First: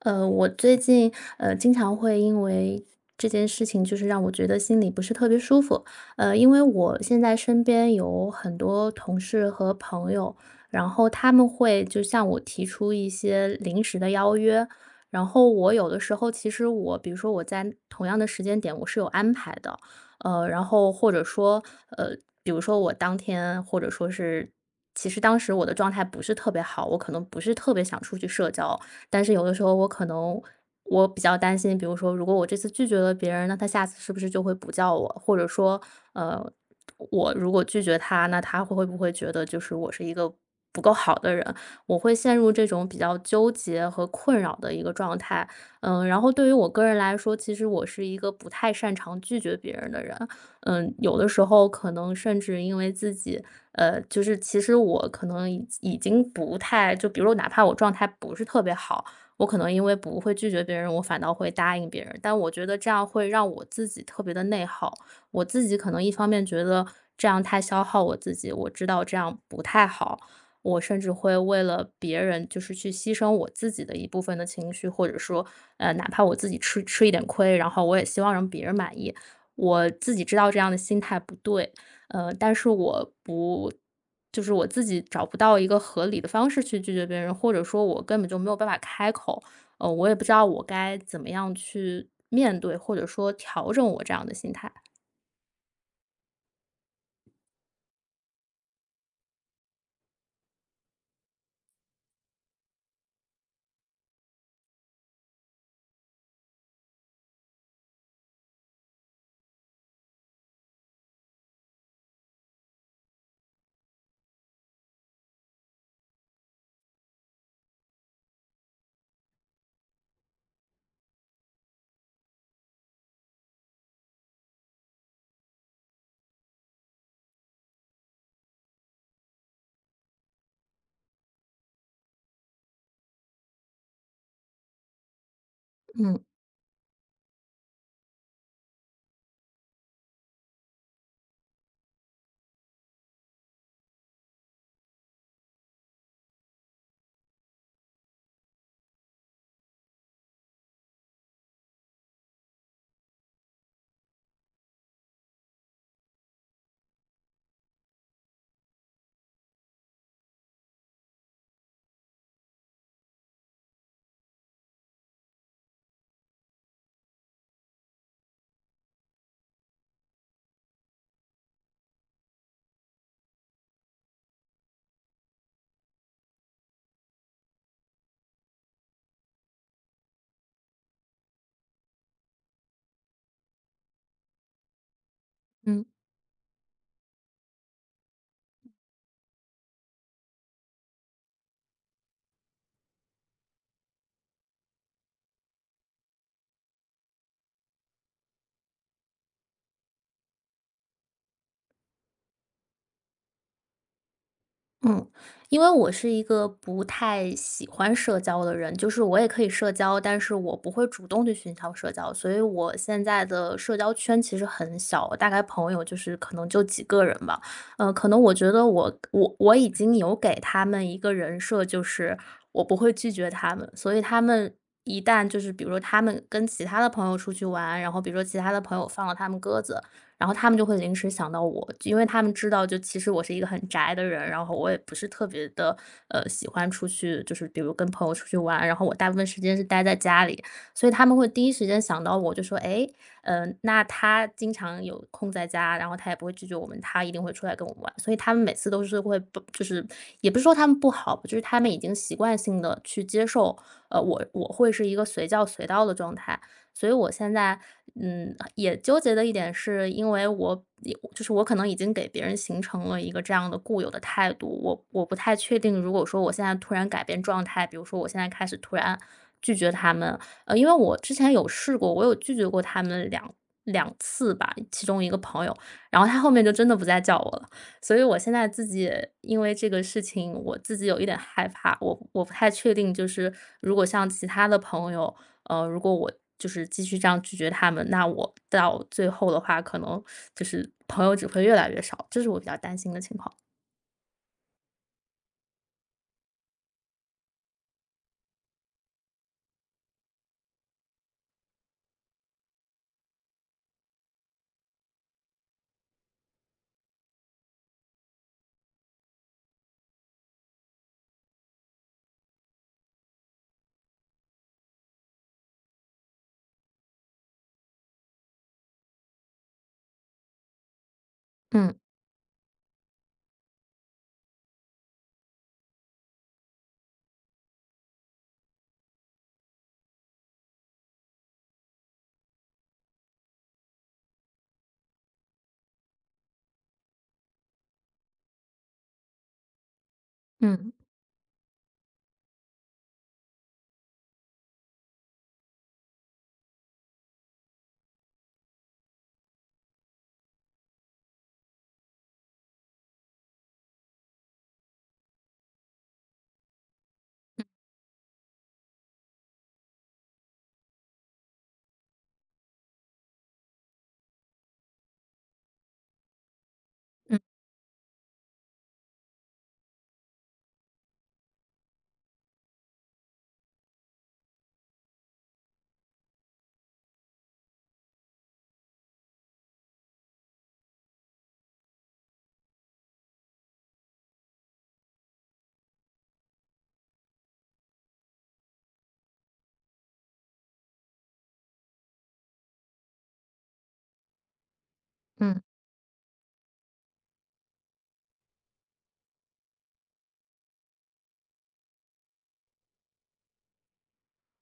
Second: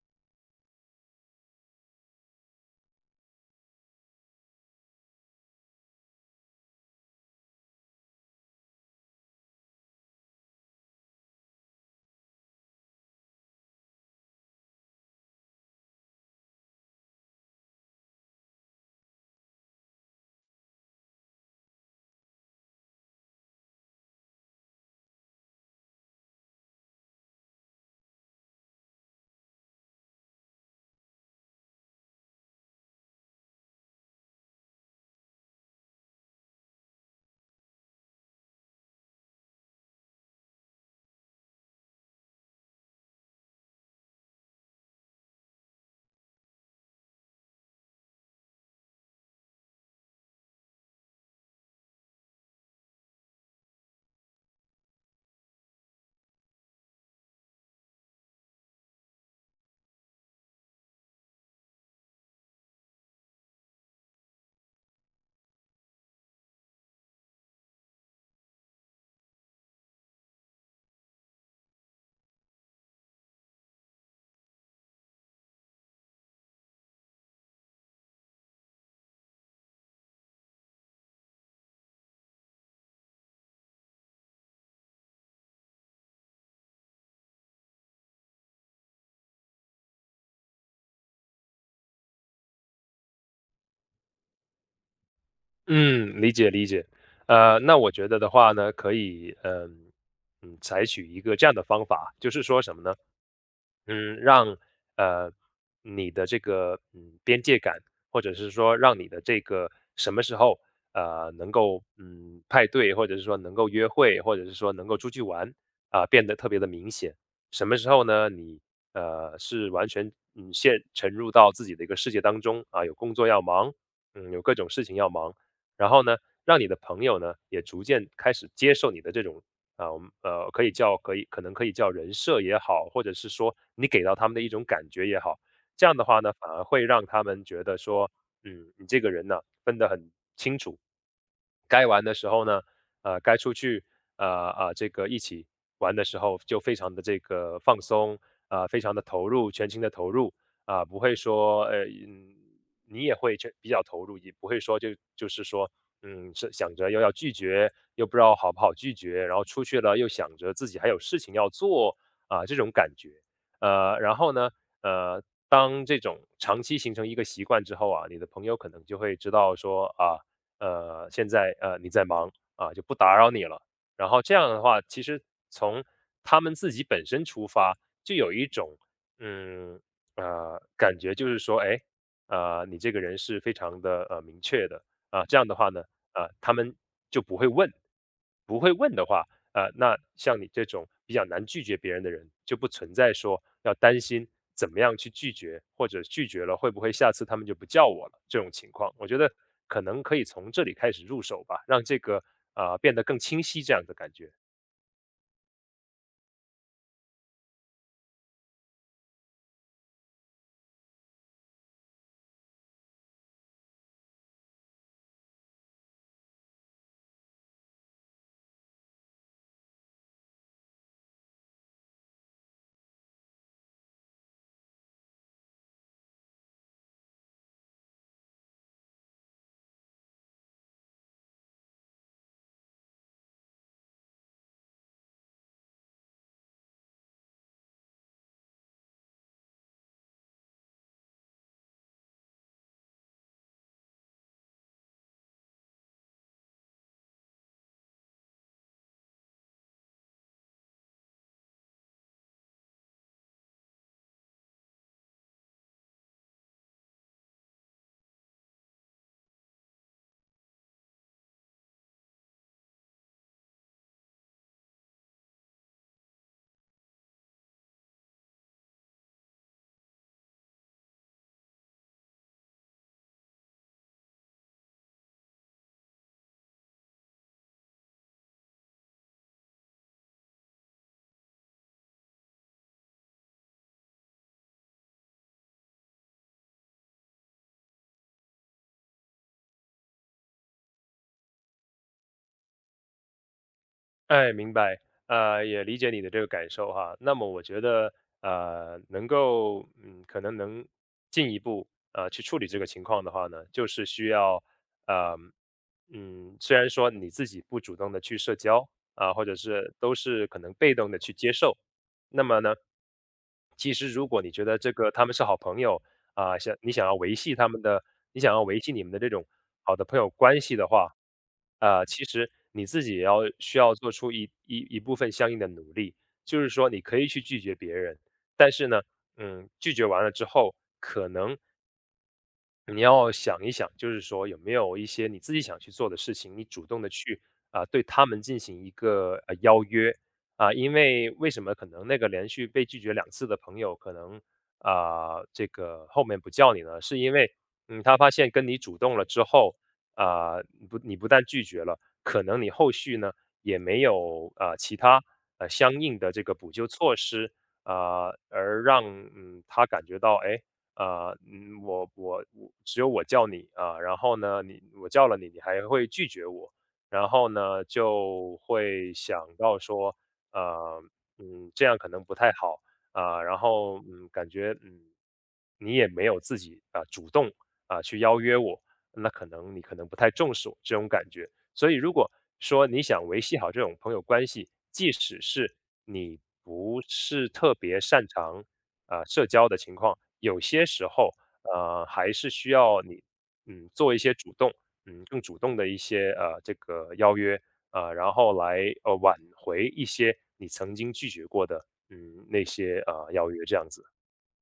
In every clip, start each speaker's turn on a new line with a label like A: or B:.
A: 我最近经常会因为这件事情，就是让我觉得心里不是特别舒服。因为我现在身边有很多同事和朋友，然后他们会就向我提出一些临时的邀约，然后我有的时候其实我，比如说我在同样的时间点我是有安排的，然后或者说呃，比如说我当天或者说是。其实当时我的状态不是特别好，我可能不是特别想出去社交，但是有的时候我可能我比较担心，比如说如果我这次拒绝了别人，那他下次是不是就会不叫我？或者说，呃，我如果拒绝他，那他会不会觉得就是我是一个不够好的人？我会陷入这种比较纠结和困扰的一个状态。嗯，然后对于我个人来说，其实我是一个不太擅长拒绝别人的人。嗯，有的时候可能甚至因为自己，就是其实我可能已经不太就比如哪怕我状态不是特别好，我可能因为不会拒绝别人，我反倒会答应别人。但我觉得这样会让我自己特别的内耗，我自己可能一方面觉得这样太消耗我自己，我知道这样不太好，我甚至会为了别人就是去牺牲我自己的一部分的情绪，或者说，哪怕我自己吃一点亏，然后我也希望让别人满意。我自己知道这样的心态不对，但是我不就是我自己找不到一个合理的方式去拒绝别人，或者说我根本就没有办法开口，我也不知道我该怎么样去面对，或者说调整我这样的心态。
B: 嗯，理解理解。那我觉得的话呢，可以，采取一个这样的方法，就是说什么呢？嗯，让呃你的这个边界感，或者是说让你的这个什么时候能够派对，或者是说能够约会，或者是说能够出去玩啊、变得特别的明显。什么时候呢？你是完全陷沉入到自己的一个世界当中啊，有工作要忙，嗯，有各种事情要忙，然后呢，让你的朋友呢也逐渐开始接受你的这种啊，我们可以叫可以可能可以叫人设也好，或者是说你给到他们的一种感觉也好，这样的
A: 嗯。
B: 话呢，反而会让他们觉得说，嗯，你这个人呢、分得很该玩的时候呢，该出去，这个一起玩的时候就非常的这个放松，非常的投入，全情的投入，啊，不会说，你也会全比较投入，也不会说就是说，嗯，是想着又要拒绝，又不知道好不好拒绝，然后出去了又想着自己还有事情要做，啊，这种感觉。呃，然后呢，呃，当这种长期形成一个习惯之后啊，你的朋友可能就会知道说，现在你在忙啊，就不打扰你了。然后这样的话，其实从他们自己本身出发，就有一种嗯感觉，就是说，哎，你这个人是非常的明确的啊。这样的话呢，
A: 嗯。
B: 啊，他们就不会问，不会问的话，那像你这种比较难拒绝别人的人，就不存在说要担心怎么样去拒绝，或者拒绝了会不会下次他们就不叫我了这种情况。我觉得可能可以从这里开始入手吧，让这个变得更清晰这样的感觉。
A: 嗯，因为我是一个不太喜欢社交的人，就是我也可以社交，但是我不会主动去寻求社交，所以我现在的社交圈其实很小，大概朋友就是可能就几个人吧。可能我觉得我已经有给他们一个人设，就是我不会拒绝他们，所以他们一旦就是比如说他们跟其他的朋友出去玩，然后比如说其他的朋友放了他们鸽子，然后他们就会临时想到我，因为他们知道，就其实我是一个很宅的人，然后我也不是特别的，喜欢出去，就是比如跟朋友出去玩，然后我大部分时间是待在家里，所以他们会第一时间想到我，就说："哎，那他经常有空在家，然后他也不会拒绝我们，他一定会出来跟我们玩。"所以他们每次都是会不就是也不是说他们不好，就是他们已经习惯性的去接受，我会是一个随叫随到的状态。所以我现在，嗯，也纠结的一点是因为我就是我可能已经给别人形成了一个这样的固有的态度，我不太确定，如果说我现在突然改变状态，比如说我现在开始突然拒绝他们，因为我之前有试过，我有拒绝过他们两次吧，其中一个朋友，然后他后面就真的不再叫我了，所以我现在自己因为这个事情，我自己有一点害怕，我不太确定，就是如果像其他的朋友，如果我就是继续这样拒绝他们，那我到最后的话，可能就是朋友只会越来越少，这是我比较担心的情况。
B: 哎，明白，也理解你的这个感受哈。那么我觉得，能够，嗯，可能能进一步，去处理这个情况的话呢，就是需要，呃，虽然说你自己不主动的去社交啊，或者是都是可能被动的去接受，那么呢，其实如果你觉得这个他们是好朋友，啊，想你想要维系他们的你想要维系你们的这种好的朋友关系的话，
A: 嗯。
B: 啊，其实你自己也要需要做出一部分相应的努力。就是说你可以去拒绝别人，但是呢，嗯，拒绝完了之后，可能你要想一想，就是说有没有一些你自己想去做的事情，你主动的去啊、对他们进行一个邀约啊、
A: 嗯。
B: 因为为什么可能那个连续被拒绝两次的朋友，可能啊、这个后面不叫你呢，是因为他发现跟你主动了之后啊、你不但拒绝了，可能你后续呢也没有啊、其他相应的这个补救措施啊、而让他感觉到哎。啊，嗯，我只有我叫你啊，然后呢，你我叫了你，你还会拒绝我，然
A: 嗯。
B: 后呢，就会想到说，呃，这样可能不太好啊，然后嗯，感觉嗯，你也没有自己啊主动啊去邀约我，那可能你可能不太重视我这种感觉，所以如果说你想维系好这种朋友关系，即使是你不是特别擅长。社交的情况，有些时候，还是需要你，嗯，做一些主动，嗯，更主
A: 嗯。
B: 动的一些这个邀约，然后来挽回一些你曾经拒绝过的，嗯，那些邀约这样子。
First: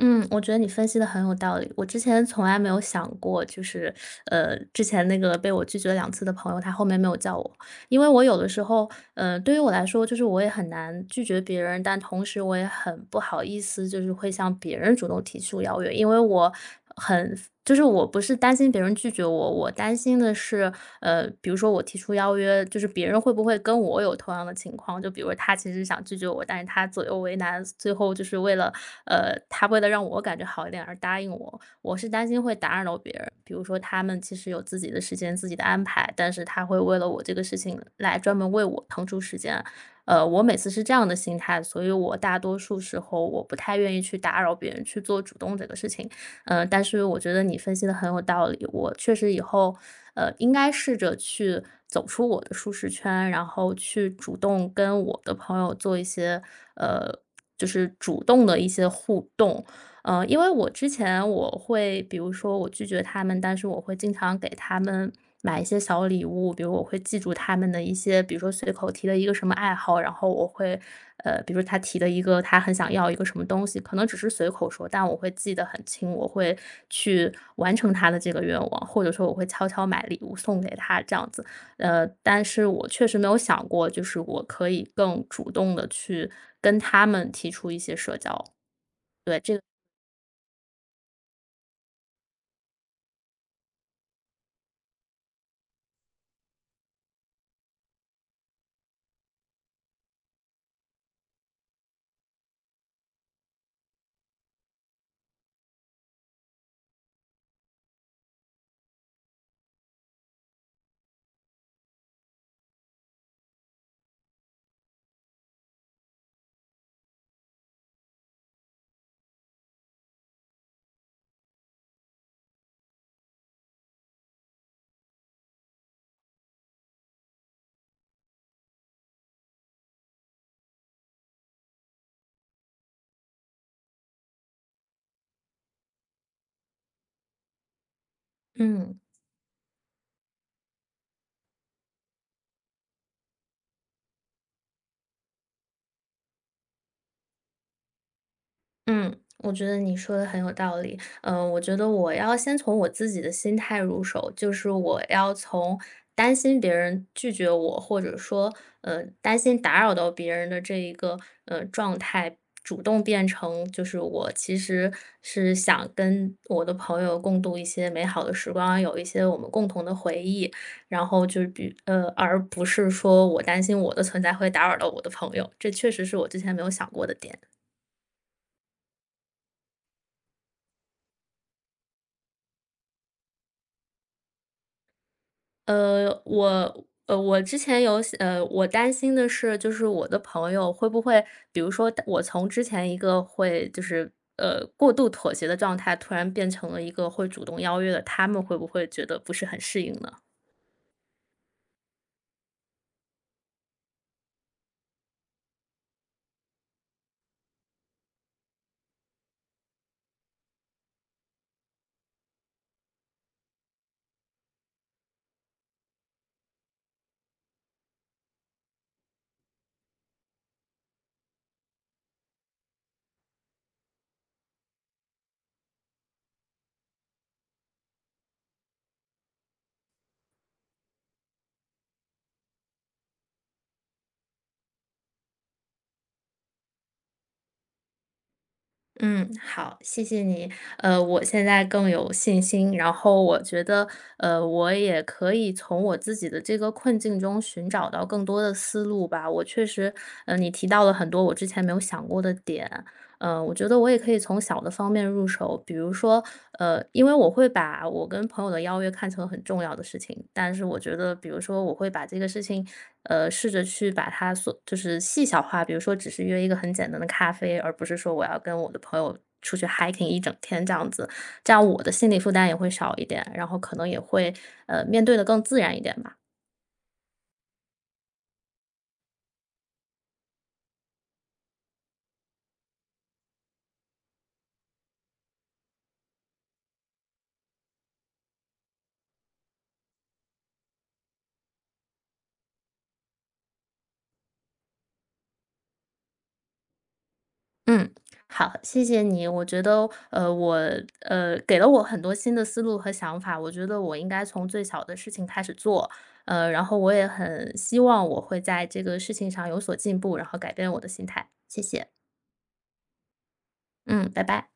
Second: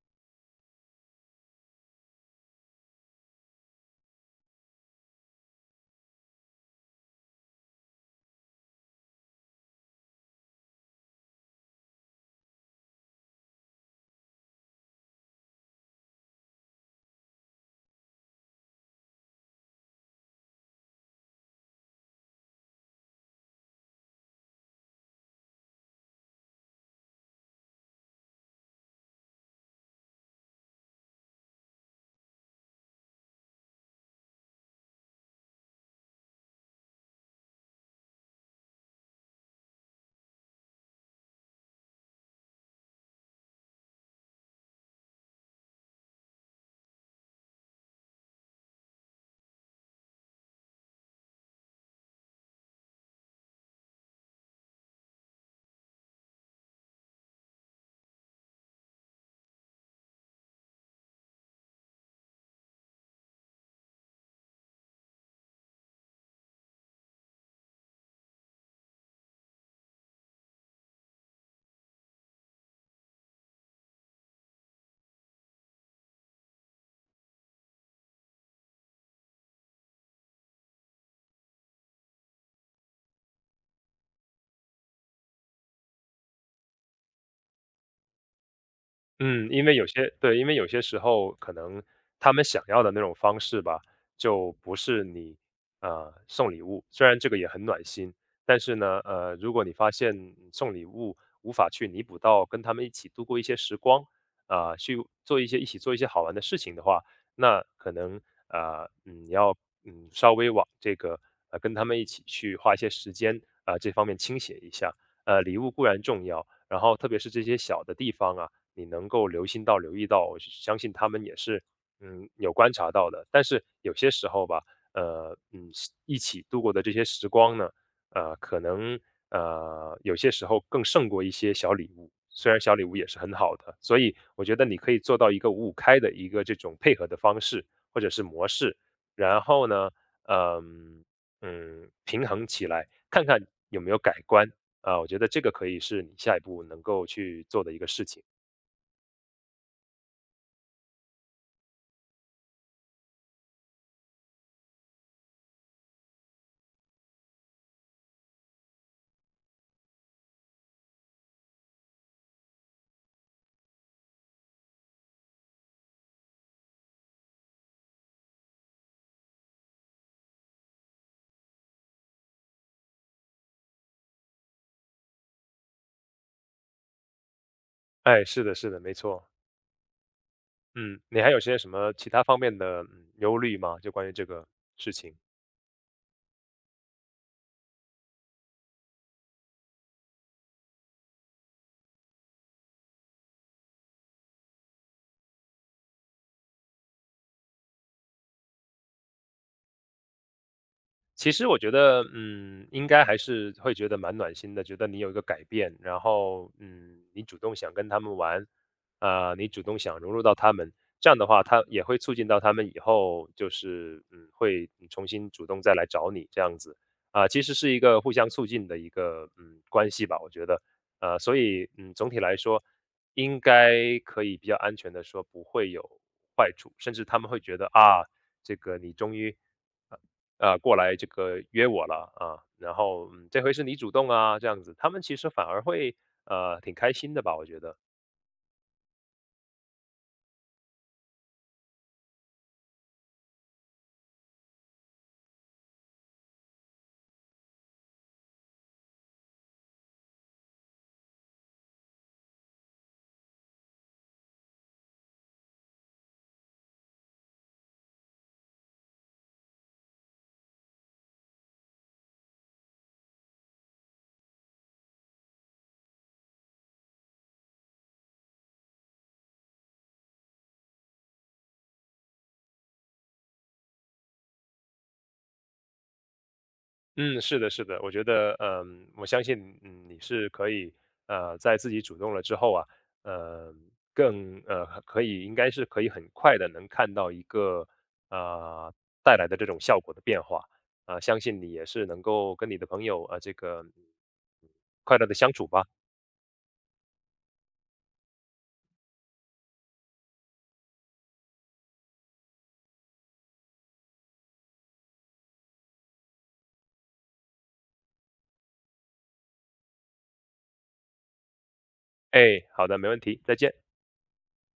A: 嗯，我觉得你分析的很有道理。我之前从来没有想过，就是，之前那个被我拒绝两次的朋友，他后面没有叫我。因为我有的时候，对于我来说，就是我也很难拒绝别人，但同时我也很不好意思，就是会向别人主动提出邀约，因为我很就是我不是担心别人拒绝我，我担心的是比如说我提出邀约，就是别人会不会跟我有同样的情况？就比如他其实想拒绝我，但是他左右为难，最后就是为了，他为了让我感觉好一点而答应我。我是担心会打扰到别人，比如说他们其实有自己的时间、自己的安排，但是他会为了我这个事情来专门为我腾出时间。我每次是这样的心态，所以我大多数时候我不太愿意去打扰别人去做主动这个事情。嗯，但是我觉得你分析的很有道理，我确实以后应该试着去走出我的舒适圈，然后去主动跟我的朋友做一些，呃，就是主动的一些互动。因为我之前我会，比如说我拒绝他们，但是我会经常给他们买一些小礼物，比如我会记住他们的一些，比如说随口提的一个什么爱好，然后我会，比如他提的一个他很想要一个什么东西，可能只是随口说，但我会记得很清，我会去完成他的这个愿望，或者说我会悄悄买礼物送给他这样子。但是我确实没有想过，就是我可以更主动的去跟他们提出一些社交。
B: 嗯，因为有些对，因为有些时候可能他们想要的那种方式吧，就不是你送礼物，虽然这个也很暖心，但是呢，如果你发现送礼物无法去弥补到跟他们一起度过一些时光，啊、去做一些一起做一些好玩的事情的话，那可能你要稍微往这个跟他们一起去花一些时间啊、这方面倾斜一下，礼物固然重要，然后特别是这些小的地方啊。你能够留心到、留意到，我相信他们也是，嗯，有观察到的。但是有些时候吧，呃，嗯，一起度过的这些时光呢，可能有些时候更胜过一些小礼物，虽然小礼物也是很好的。所以我觉得你可以做到一个五五开的一个这种配合的方式或者是模式，
A: 嗯。
B: 然后呢，嗯嗯，平衡起来，看看有没有改观啊，我觉得这个可以是你下一步能够去做的一个事情。
A: 嗯，我觉得你说的很有道理。嗯，我觉得我要先从我自己的心态入手，就是我要从担心别人拒绝我，或者说，担心打扰到别人的这一个状态，主动变成就是我其实是想跟我的朋友共度一些美好的时光，有一些我们共同的回忆，然后就是而不是说我担心我的存在会打扰到我的朋友，这确实是我之前没有想过的点。
B: 哎，是的，是的，没错。嗯，你还有些什么其他方面的忧虑吗？就关于这个事情。
A: 我我之前有想,我担心的是，就是我的朋友会不会，比如说我从之前一个会就是过度妥协的状态，突然变成了一个会主动邀约的，他们会不会觉得不是很适应呢？
B: 其实我觉得，嗯，应该还是会觉得蛮暖心的，觉得你有一个改变，然后，嗯，你主动想跟他们玩，啊、你主动想融入到他们，这样的话，他也会促进到他们以后就是，嗯，会重新主动再来找你这样子，啊、其实是一个互相促进的一个，嗯，关系吧，我觉得，所以，嗯，总体来说，应该可以比较安全的说不会有坏处，甚至他们会觉得啊，这个你终于。啊，过来这个约我了啊，然后嗯，这回是你主动啊，这样子，他们其实反而会挺开心的吧，我觉得。
A: 嗯，好，谢谢你。我现在更有信心，然后我觉得，我也可以从我自己的这个困境中寻找到更多的思路吧。我确实，你提到了很多我之前没有想过的点，我觉得我也可以从小的方面入手，比如说，因为我会把我跟朋友的邀约看成很重要的事情，但是我觉得，比如说，我会把这个事情，试着去把它所就是细小化，比如说，只是约一个很简单的咖啡，而不是说我要跟我的朋友出去 hiking 一整天这样子，这样我的心理负担也会少一点，然后可能也会，面对的更自然一点吧。
B: 嗯，是的，是的，我觉得嗯，我相信你是可以在自己主动了之后啊，呃更呃可以应该是可以很快的能看到一个呃带来的这种效果的变化啊、相信你也是能够跟你的朋友啊、这个嗯快乐的相处吧。
A: 嗯，好，谢谢你。我觉得，我，给了我很多新的思路和想法。我觉得我应该从最小的事情开始做，然后我也很希望我会在这个事情上有所进步，然后改变我的心态。谢谢，
B: 哎，好的，没问题，再见。
A: 嗯，拜拜。